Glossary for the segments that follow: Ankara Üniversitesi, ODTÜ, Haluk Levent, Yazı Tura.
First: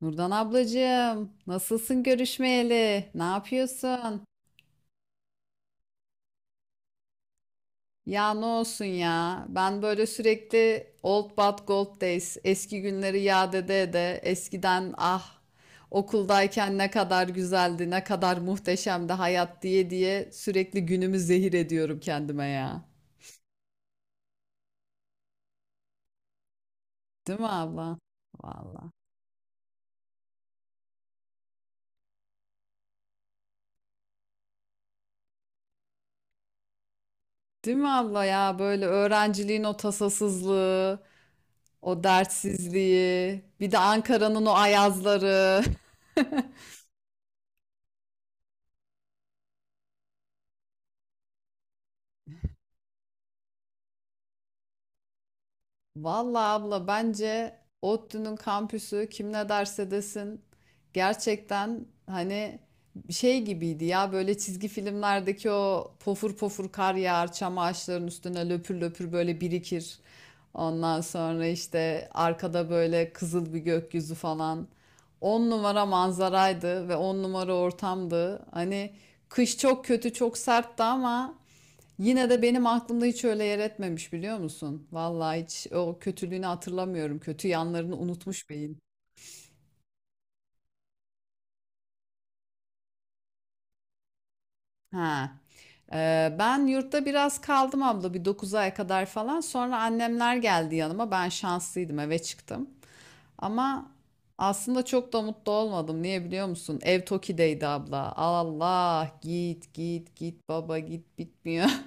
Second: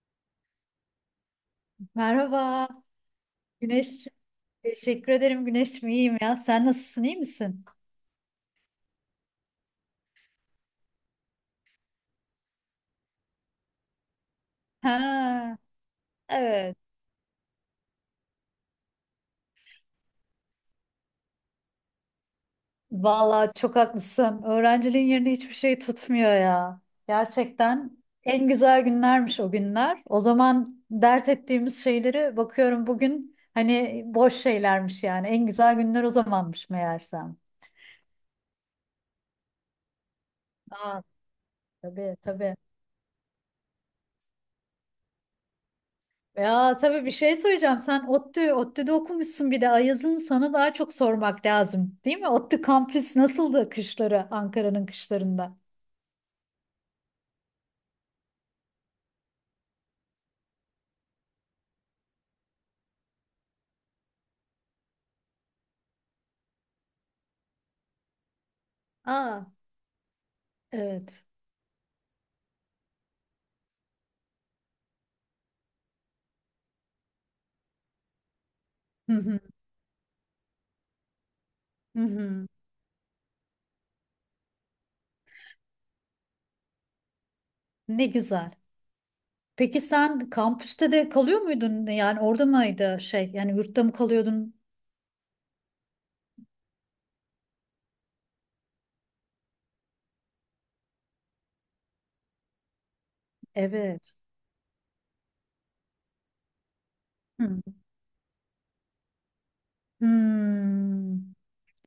Nurdan ablacığım, nasılsın Merhaba görüşmeyeli? Ne Güneş. yapıyorsun? Teşekkür ederim Güneş'cim iyiyim ya. Sen nasılsın iyi misin? Ya ne olsun ya? Ben böyle sürekli old but gold days, eski günleri yad ede ede, eskiden, ah, Ha, evet. okuldayken ne kadar güzeldi, ne kadar muhteşemdi hayat diye diye sürekli günümü zehir ediyorum kendime ya. Vallahi çok haklısın. Öğrenciliğin yerini hiçbir şey tutmuyor ya. Değil mi Gerçekten abla? en güzel Vallahi. günlermiş o günler. O zaman dert ettiğimiz şeyleri bakıyorum bugün hani boş şeylermiş yani. En güzel günler o zamanmış meğersem. Değil mi abla ya? Böyle öğrenciliğin o tasasızlığı, Aa, o tabii tabii. dertsizliği, bir de Ankara'nın o ayazları. Ya tabii bir şey söyleyeceğim. Sen ODTÜ'de okumuşsun bir de Ayaz'ın sana daha çok sormak lazım. Değil mi? ODTÜ kampüs nasıldı kışları, Ankara'nın kışlarında? Vallahi abla, bence ODTÜ'nün kampüsü kim ne derse desin gerçekten, hani şey gibiydi ya, böyle çizgi filmlerdeki o, pofur pofur kar yağar çam ağaçlarının üstüne löpür löpür böyle Aa, birikir. Ondan evet. sonra işte arkada böyle kızıl bir gökyüzü falan. On numara manzaraydı ve on numara ortamdı. Hani Hı hı, kış çok kötü, çok sertti ama hı yine de hı. benim aklımda hiç öyle yer etmemiş, biliyor musun? Vallahi hiç o kötülüğünü hatırlamıyorum. Kötü yanlarını Ne unutmuş güzel. beyin. Peki sen kampüste de kalıyor muydun? Yani orada mıydı şey? Yani yurtta mı kalıyordun? Ha. Ben yurtta biraz kaldım abla, bir 9 ay kadar falan. Sonra annemler geldi yanıma. Ben şanslıydım, eve çıktım. Ama Evet. aslında çok da mutlu olmadım. Niye biliyor musun? Ev Hı. Toki'deydi abla. Allah git git git baba git, Hmm. bitmiyor.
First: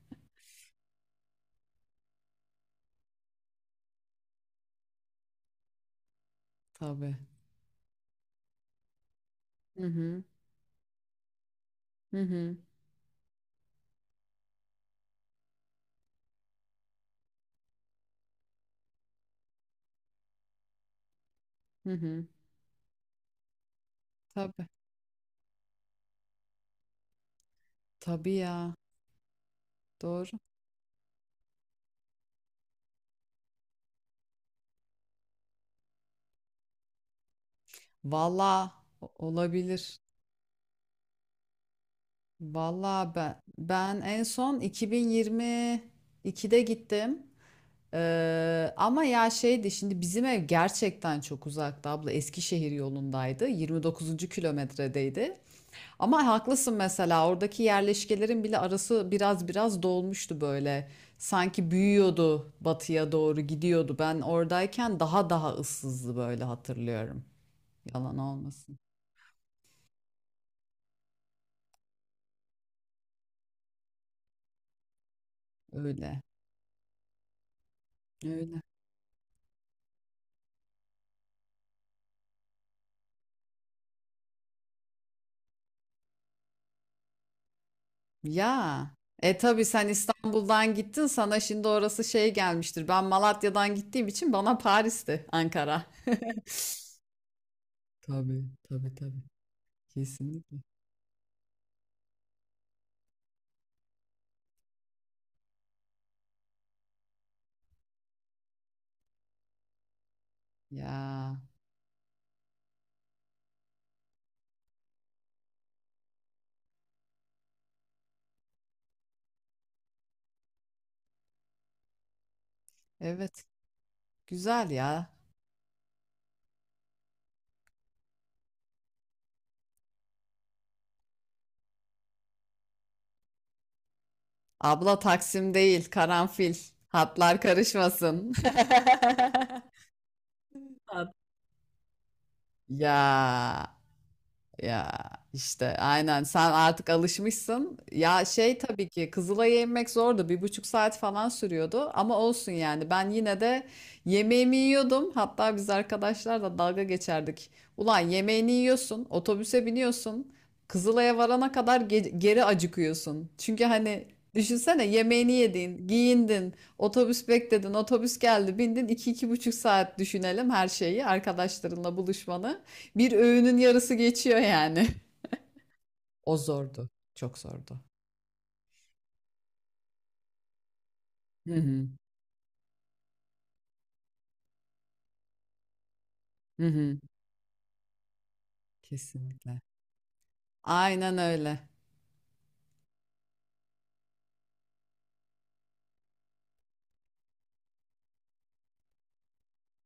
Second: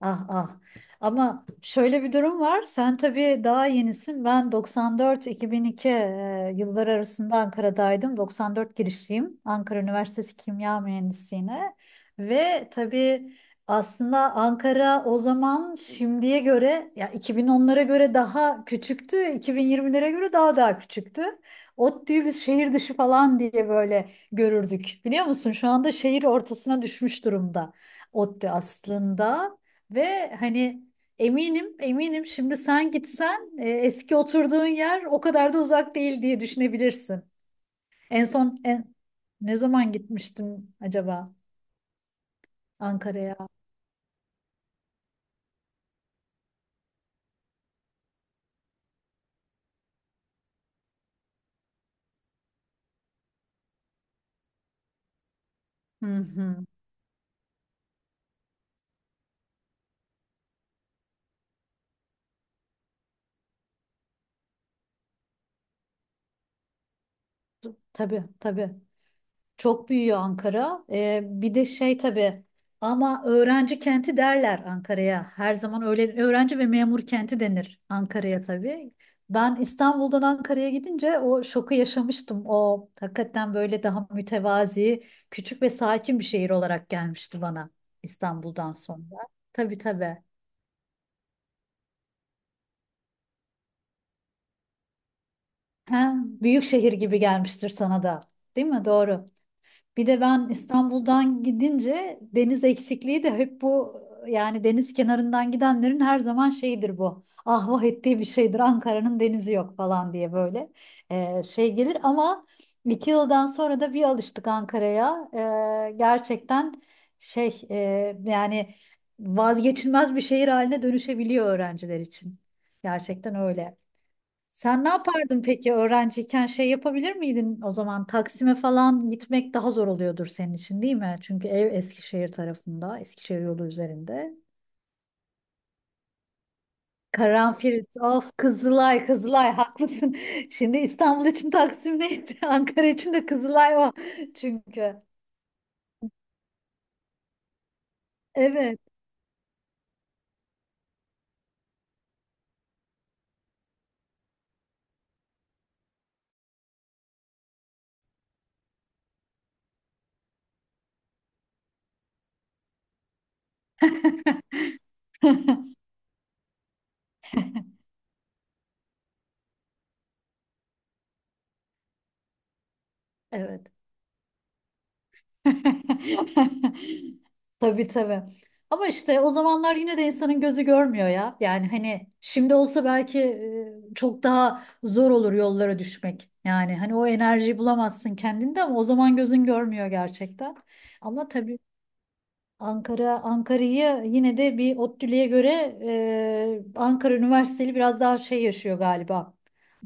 Ah ah. Ama şöyle bir durum var. Sen tabii daha yenisin. Ben 94-2002 yılları Tabii. arasında Ankara'daydım. 94 girişliyim. Ankara Hı hı. Üniversitesi Kimya Mühendisliğine. Hı hı. Ve tabii aslında Ankara o zaman şimdiye göre ya 2010'lara göre daha küçüktü. 2020'lere göre daha küçüktü. Hı ODTÜ'yü hı. biz şehir dışı falan diye böyle Tabii. görürdük. Biliyor musun? Şu anda şehir ortasına düşmüş durumda Tabii ODTÜ ya. aslında. Ve Doğru. hani eminim eminim şimdi sen gitsen eski oturduğun yer o kadar da uzak değil diye düşünebilirsin. En son Valla ne zaman olabilir. gitmiştim acaba Valla Ankara'ya? ben en son 2022'de gittim. Ama ya şeydi, şimdi bizim ev gerçekten çok uzakta abla, Eskişehir yolundaydı, 29. kilometredeydi, Hı ama hı. haklısın, mesela oradaki yerleşkelerin bile arası biraz biraz dolmuştu böyle, sanki büyüyordu, batıya doğru gidiyordu. Ben oradayken daha daha ıssızdı böyle, hatırlıyorum, yalan Tabii tabii. olmasın. Çok büyüyor Ankara. Bir de şey tabii ama öğrenci kenti derler Ankara'ya. Her zaman öyle Öyle öğrenci ve memur kenti denir Ankara'ya öyle. tabii. Ben İstanbul'dan Ankara'ya gidince o şoku yaşamıştım. O hakikaten böyle daha mütevazi, küçük ve sakin bir şehir olarak gelmişti bana İstanbul'dan Ya. sonra. E tabii Tabii sen tabii. İstanbul'dan gittin, sana şimdi orası şey gelmiştir. Ben Malatya'dan gittiğim için bana Paris'ti Ankara. Ha, büyük şehir gibi gelmiştir sana da. Tabii, Değil mi? tabii, tabii. Doğru. Bir de ben Kesinlikle. İstanbul'dan gidince deniz eksikliği de hep bu yani deniz kenarından gidenlerin her zaman şeyidir bu. Ah vah ettiği bir şeydir Ankara'nın denizi yok falan diye böyle Ya şey gelir ama 2 yıldan sonra da bir alıştık Ankara'ya. Gerçekten şey yani vazgeçilmez bir şehir haline dönüşebiliyor öğrenciler için. Gerçekten evet, öyle. güzel Sen ne ya. yapardın peki öğrenciyken şey yapabilir miydin o zaman Taksim'e falan gitmek daha zor oluyordur senin için değil mi? Çünkü ev Eskişehir tarafında, Eskişehir yolu üzerinde. Abla Taksim değil, Karanfil. Hatlar Karanfil, karışmasın. of Kızılay, Kızılay haklısın. Şimdi Hat- İstanbul için Taksim neydi? Ankara Ya, için de Kızılay o Ya çünkü. işte aynen, sen artık alışmışsın. Ya şey, Evet, tabii ki Kızılay'a inmek zordu. 1,5 saat falan sürüyordu. Ama olsun, yani ben yine de yemeğimi yiyordum. Hatta biz arkadaşlar da dalga geçerdik. Ulan yemeğini yiyorsun, otobüse biniyorsun, Kızılay'a varana kadar geri acıkıyorsun. Çünkü hani, düşünsene, yemeğini yedin, giyindin, otobüs bekledin, otobüs geldi, bindin. 2-2,5 saat düşünelim her şeyi, arkadaşlarınla buluşmanı. Bir öğünün evet. yarısı geçiyor yani. O zordu. Çok zordu. Tabii tabii. Ama işte o zamanlar yine de insanın gözü görmüyor ya. Hı Yani hı, hani şimdi olsa belki çok daha zor olur yollara düşmek. hı Yani hani hı, o enerjiyi bulamazsın kendinde ama o zaman gözün kesinlikle. görmüyor gerçekten. Aynen Ama öyle. tabii Ankara'yı yine de bir ODTÜ'lüye göre Ankara Üniversiteli biraz daha şey yaşıyor galiba.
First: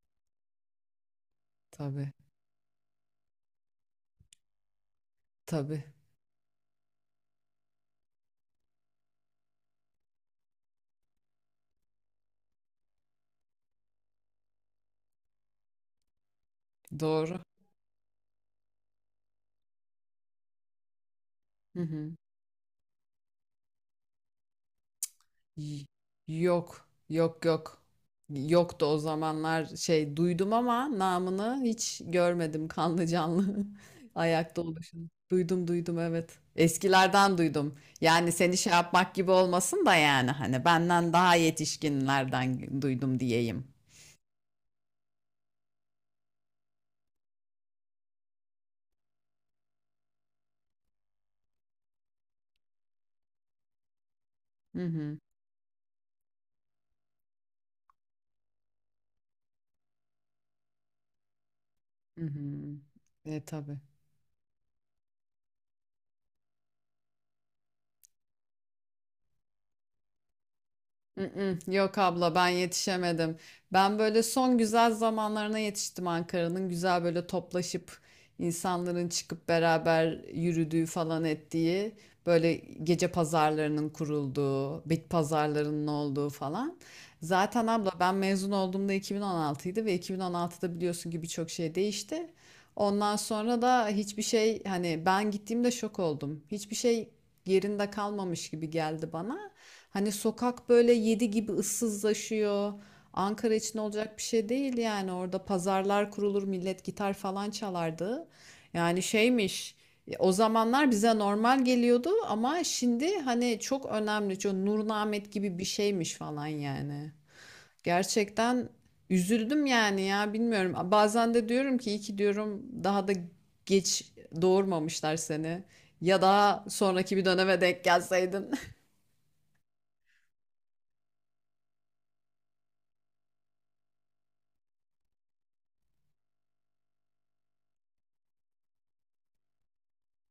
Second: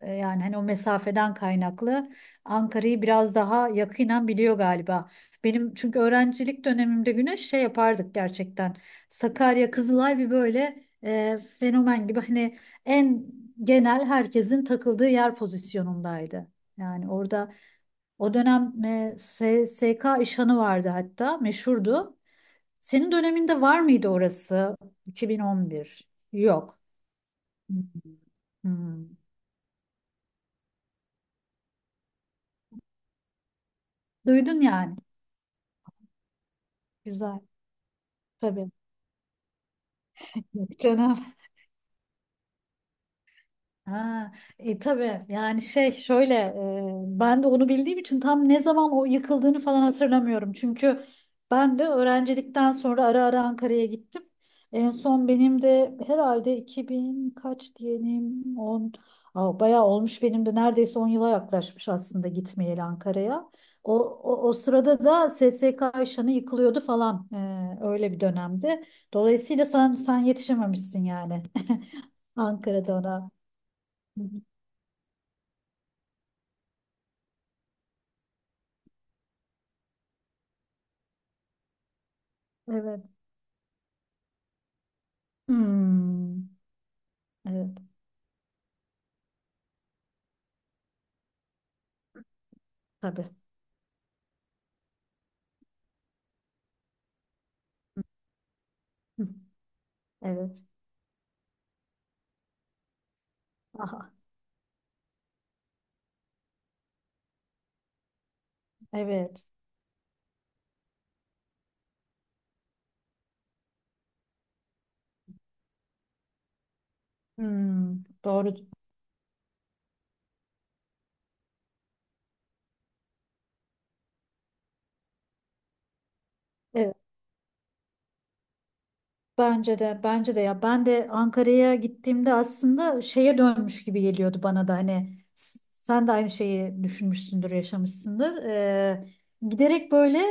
Yani hani o mesafeden kaynaklı Tabii, Ankara'yı biraz daha yakinen biliyor galiba. Benim tabii. çünkü öğrencilik dönemimde Güneş şey yapardık gerçekten. Sakarya, Kızılay bir böyle fenomen gibi hani en genel herkesin takıldığı yer pozisyonundaydı. Yani Doğru. orada o dönem SSK İşhan'ı vardı hatta Hı hı. meşhurdu. Senin döneminde var mıydı orası? Y- 2011. Yok. Yok, yok, yok. Hmm. Yoktu o Hmm. zamanlar, şey, duydum ama namını hiç görmedim kanlı canlı ayakta Duydun yani. oluşunu. Duydum, duydum, evet. Eskilerden Güzel. duydum. Yani seni Tabii. şey yapmak gibi olmasın da, yani hani Yok benden canım. daha yetişkinlerden duydum diyeyim. Ha, tabii yani şey şöyle ben de onu bildiğim için tam ne zaman o yıkıldığını falan hatırlamıyorum. Çünkü ben de öğrencilikten sonra ara ara Ankara'ya gittim. Hı En hı. son benim de herhalde 2000 kaç diyelim 10, Aa, bayağı olmuş benim de neredeyse 10 yıla yaklaşmış Hı aslında hı. gitmeyeli E Ankara'ya. tabii. O sırada da SSK Ayşanı yıkılıyordu falan öyle bir dönemdi. Dolayısıyla sen yetişememişsin yani. Mm-mm, yok abla, ben Ankara'da ona. yetişemedim. Ben böyle Hı hı. son güzel zamanlarına yetiştim Ankara'nın. Güzel böyle toplaşıp insanların çıkıp beraber yürüdüğü falan ettiği, böyle Evet. gece pazarlarının kurulduğu, bit pazarlarının olduğu Hmm. falan. Zaten Evet. abla ben mezun olduğumda 2016'ydı ve 2016'da biliyorsun ki birçok şey değişti. Ondan Tabii. sonra da hiçbir şey, hani ben gittiğimde şok oldum. Hiçbir şey yerinde kalmamış gibi geldi Hı. bana. Hani Evet. sokak böyle 7 gibi ıssızlaşıyor. Ankara için Aha. olacak bir şey değil yani. Orada pazarlar kurulur, millet gitar falan çalardı. Yani Evet. şeymiş, o zamanlar bize normal geliyordu ama şimdi hani çok önemli. Çok Nur Nahmet gibi bir şeymiş falan yani. Hmm. Doğru. Gerçekten üzüldüm yani, ya bilmiyorum. Bazen de diyorum ki, iyi ki diyorum daha da geç doğurmamışlar seni. Ya daha Evet. sonraki bir döneme denk gelseydin. Bence de ya ben de Ankara'ya gittiğimde aslında şeye dönmüş gibi geliyordu bana da hani sen de aynı şeyi düşünmüşsündür, yaşamışsındır. Giderek böyle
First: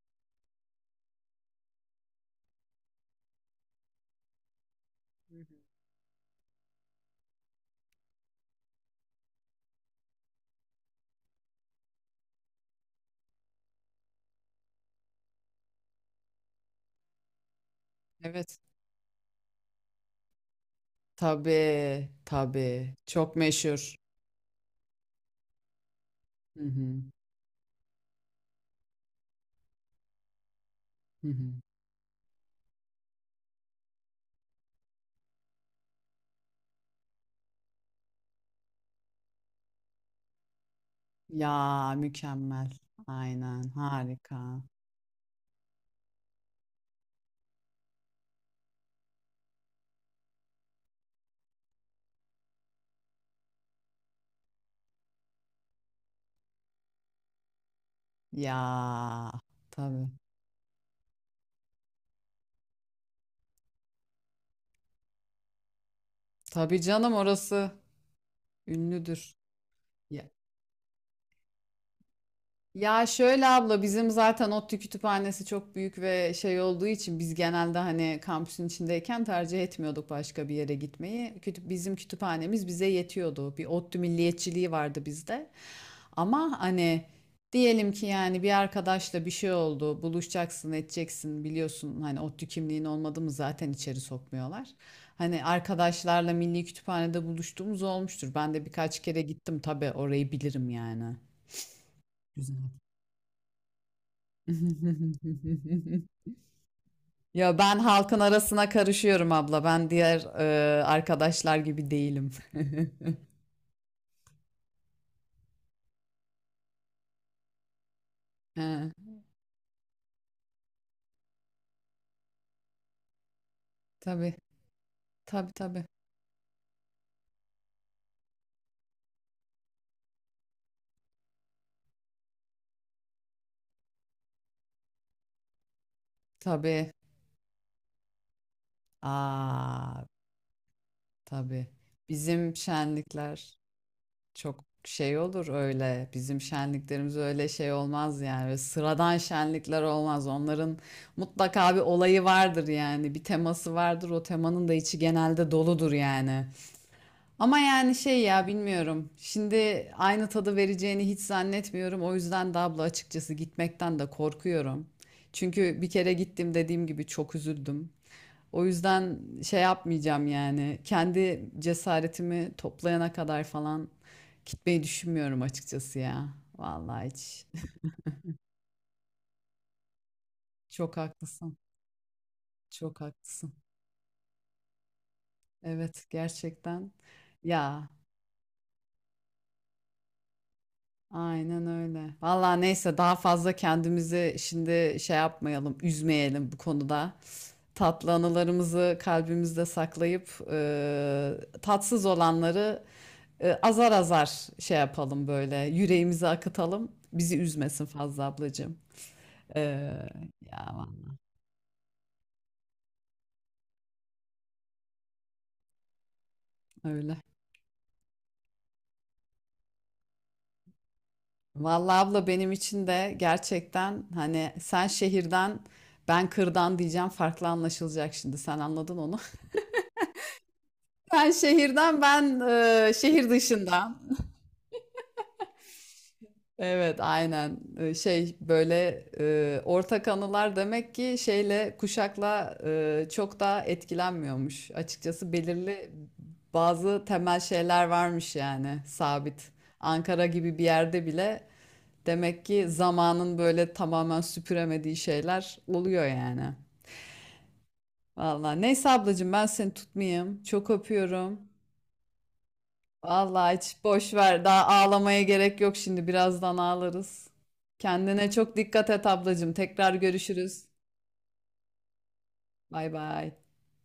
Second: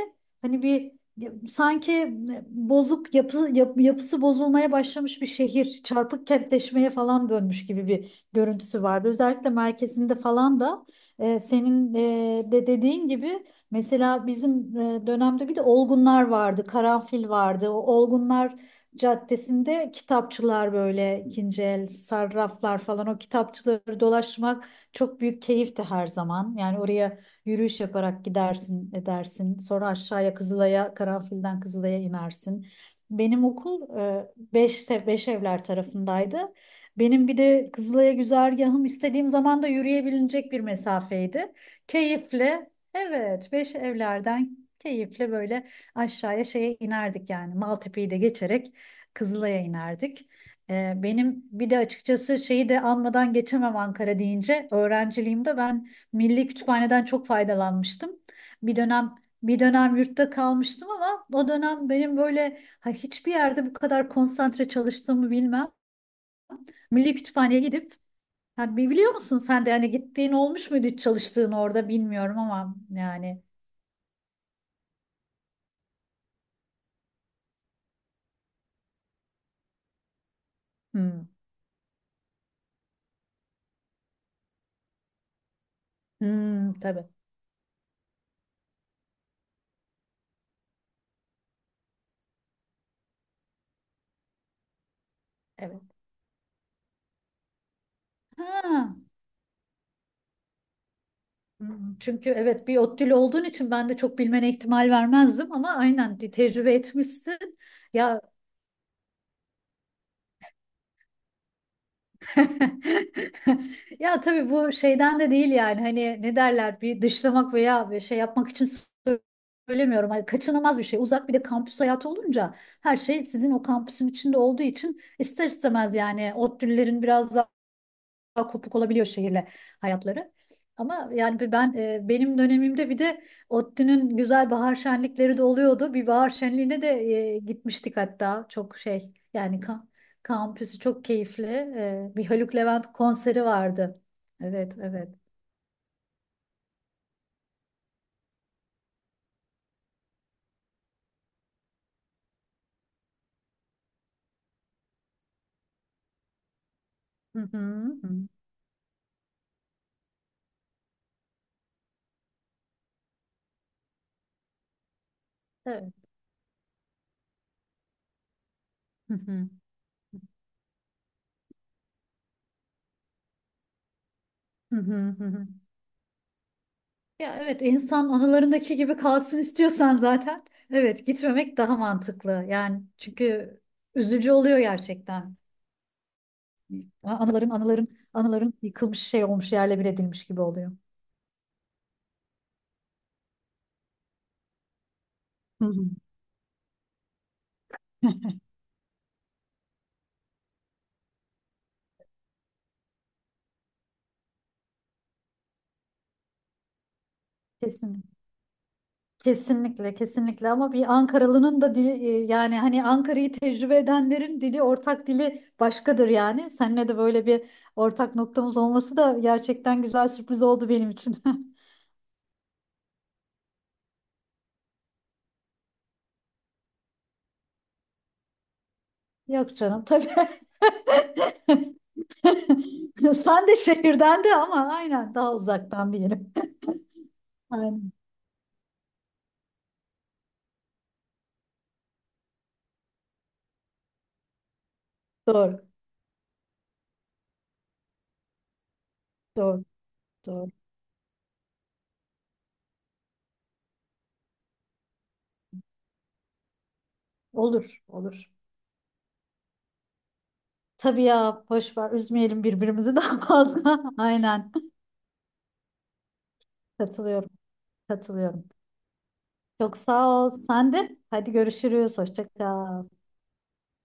hani bir sanki yapısı bozulmaya başlamış bir şehir, çarpık kentleşmeye falan dönmüş gibi bir görüntüsü vardı. Özellikle merkezinde falan da senin de dediğin gibi mesela bizim dönemde bir de olgunlar vardı, karanfil vardı. O olgunlar Evet. caddesinde kitapçılar böyle ikinci el Tabii, sarraflar tabii. falan o Çok meşhur. kitapçıları dolaşmak çok büyük keyifti her zaman. Hı Yani hı, oraya yürüyüş yaparak gidersin edersin sonra aşağıya Kızılay'a hı hı. Karanfil'den Kızılay'a inersin. Benim okul beş evler tarafındaydı. Benim bir de Kızılay'a güzergahım istediğim zaman da yürüyebilecek bir mesafeydi. Ya Keyifle mükemmel. evet Aynen beş evlerden harika. keyifle böyle aşağıya şeye inerdik yani Maltepe'yi de geçerek Kızılay'a inerdik. Benim bir de açıkçası şeyi de almadan geçemem Ankara deyince öğrenciliğimde ben Milli Kütüphane'den çok faydalanmıştım. Bir dönem Ya bir dönem tabii. yurtta kalmıştım ama o dönem benim böyle hiçbir yerde bu kadar konsantre çalıştığımı bilmem. Tabii canım, Milli Kütüphane'ye orası gidip yani biliyor ünlüdür. musun sen de yani Ya, gittiğin olmuş muydu hiç çalıştığın orada bilmiyorum ama yani şöyle abla, bizim zaten ODTÜ kütüphanesi çok büyük ve şey olduğu için biz genelde, hani kampüsün içindeyken tercih etmiyorduk başka bir yere hmm, gitmeyi. Bizim kütüphanemiz bize yetiyordu. Bir ODTÜ milliyetçiliği vardı bizde. Ama hmm, hani tabii diyelim ki yani, bir arkadaşla bir şey oldu, buluşacaksın, edeceksin, biliyorsun hani ODTÜ kimliğin olmadı mı zaten içeri sokmuyorlar. Hani evet. arkadaşlarla Milli Kütüphane'de buluştuğumuz olmuştur. Ben de Ha. birkaç kere gittim, tabii orayı bilirim yani. Hı hı. Çünkü evet Güzel. bir ODTÜ'lü olduğun için ben de çok bilmene ihtimal vermezdim ama aynen bir tecrübe etmişsin. Ya ben halkın Ya arasına karışıyorum abla. Ben diğer arkadaşlar gibi değilim. ya tabii bu şeyden de değil yani hani ne derler bir dışlamak veya bir şey yapmak için He, söylemiyorum. Hani kaçınılmaz bir şey. Uzak bir de kampüs hayatı olunca her şey sizin o kampüsün tabii, içinde olduğu için ister tabii, tabii, istemez yani ODTÜ'lülerin biraz daha kopuk olabiliyor şehirle hayatları. Ama yani benim dönemimde bir de ODTÜ'nün güzel bahar şenlikleri de oluyordu. Bir bahar şenliğine de tabii. Gitmiştik hatta. Çok şey yani Aa, kampüsü çok keyifli. tabii. Bir Bizim Haluk Levent konseri şenlikler vardı. çok Evet, evet. şey olur öyle. Bizim şenliklerimiz öyle şey olmaz yani. Böyle sıradan şenlikler olmaz. Onların mutlaka bir olayı vardır yani. Bir teması vardır. O temanın da içi genelde doludur yani. Hı hı, Ama yani şey, hı. ya bilmiyorum. Şimdi aynı tadı vereceğini hiç zannetmiyorum. O yüzden de abla, açıkçası gitmekten de korkuyorum. Çünkü bir Evet. kere gittim, dediğim gibi, çok üzüldüm. O Hı yüzden hı, şey yapmayacağım yani. Kendi cesaretimi toplayana kadar falan hı gitmeyi hı, hı düşünmüyorum hı. açıkçası ya. Vallahi Ya hiç. evet insan anılarındaki gibi kalsın istiyorsan zaten Çok evet haklısın. gitmemek daha mantıklı. Yani Çok haklısın. çünkü üzücü oluyor gerçekten. Evet, gerçekten. A- Anıların anıların Ya, anıların yıkılmış şey olmuş yerle bir edilmiş gibi oluyor. aynen öyle. Vallahi neyse, daha fazla kendimizi şimdi şey Hı yapmayalım, hı. üzmeyelim bu konuda. Tatlı anılarımızı kalbimizde saklayıp tatsız olanları azar azar şey yapalım böyle, yüreğimizi akıtalım. Bizi üzmesin Kesin. fazla ablacığım. E, Kesinlikle, kesinlikle ama ya bir Ankaralı'nın da dili yani hani Ankara'yı tecrübe edenlerin ortak dili başkadır yani. Seninle de öyle. böyle bir ortak noktamız olması da gerçekten güzel sürpriz oldu benim için. Vallahi abla, benim için de gerçekten, hani sen şehirden ben kırdan diyeceğim, farklı anlaşılacak, şimdi sen anladın onu. Yok canım tabii. Ben şehirden, şehir Sen de dışından. şehirden de ama aynen daha uzaktan diyelim. Evet aynen. Aynen. Şey, böyle ortak anılar demek ki şeyle, kuşakla çok da etkilenmiyormuş. Açıkçası Doğru, belirli bazı temel şeyler varmış yani, sabit. doğru, Ankara doğru. gibi bir yerde bile demek ki zamanın böyle tamamen süpüremediği şeyler oluyor yani. Olur, olur. Vallahi neyse ablacığım, ben seni tutmayayım. Çok Tabii öpüyorum. ya boş ver üzmeyelim birbirimizi daha Vallahi hiç, fazla. boş ver. Aynen Daha ağlamaya gerek yok şimdi. Birazdan ağlarız. katılıyorum Kendine katılıyorum. çok dikkat et ablacığım. Çok Tekrar sağ ol görüşürüz. sen de. Hadi görüşürüz hoşça kal. Bay bay.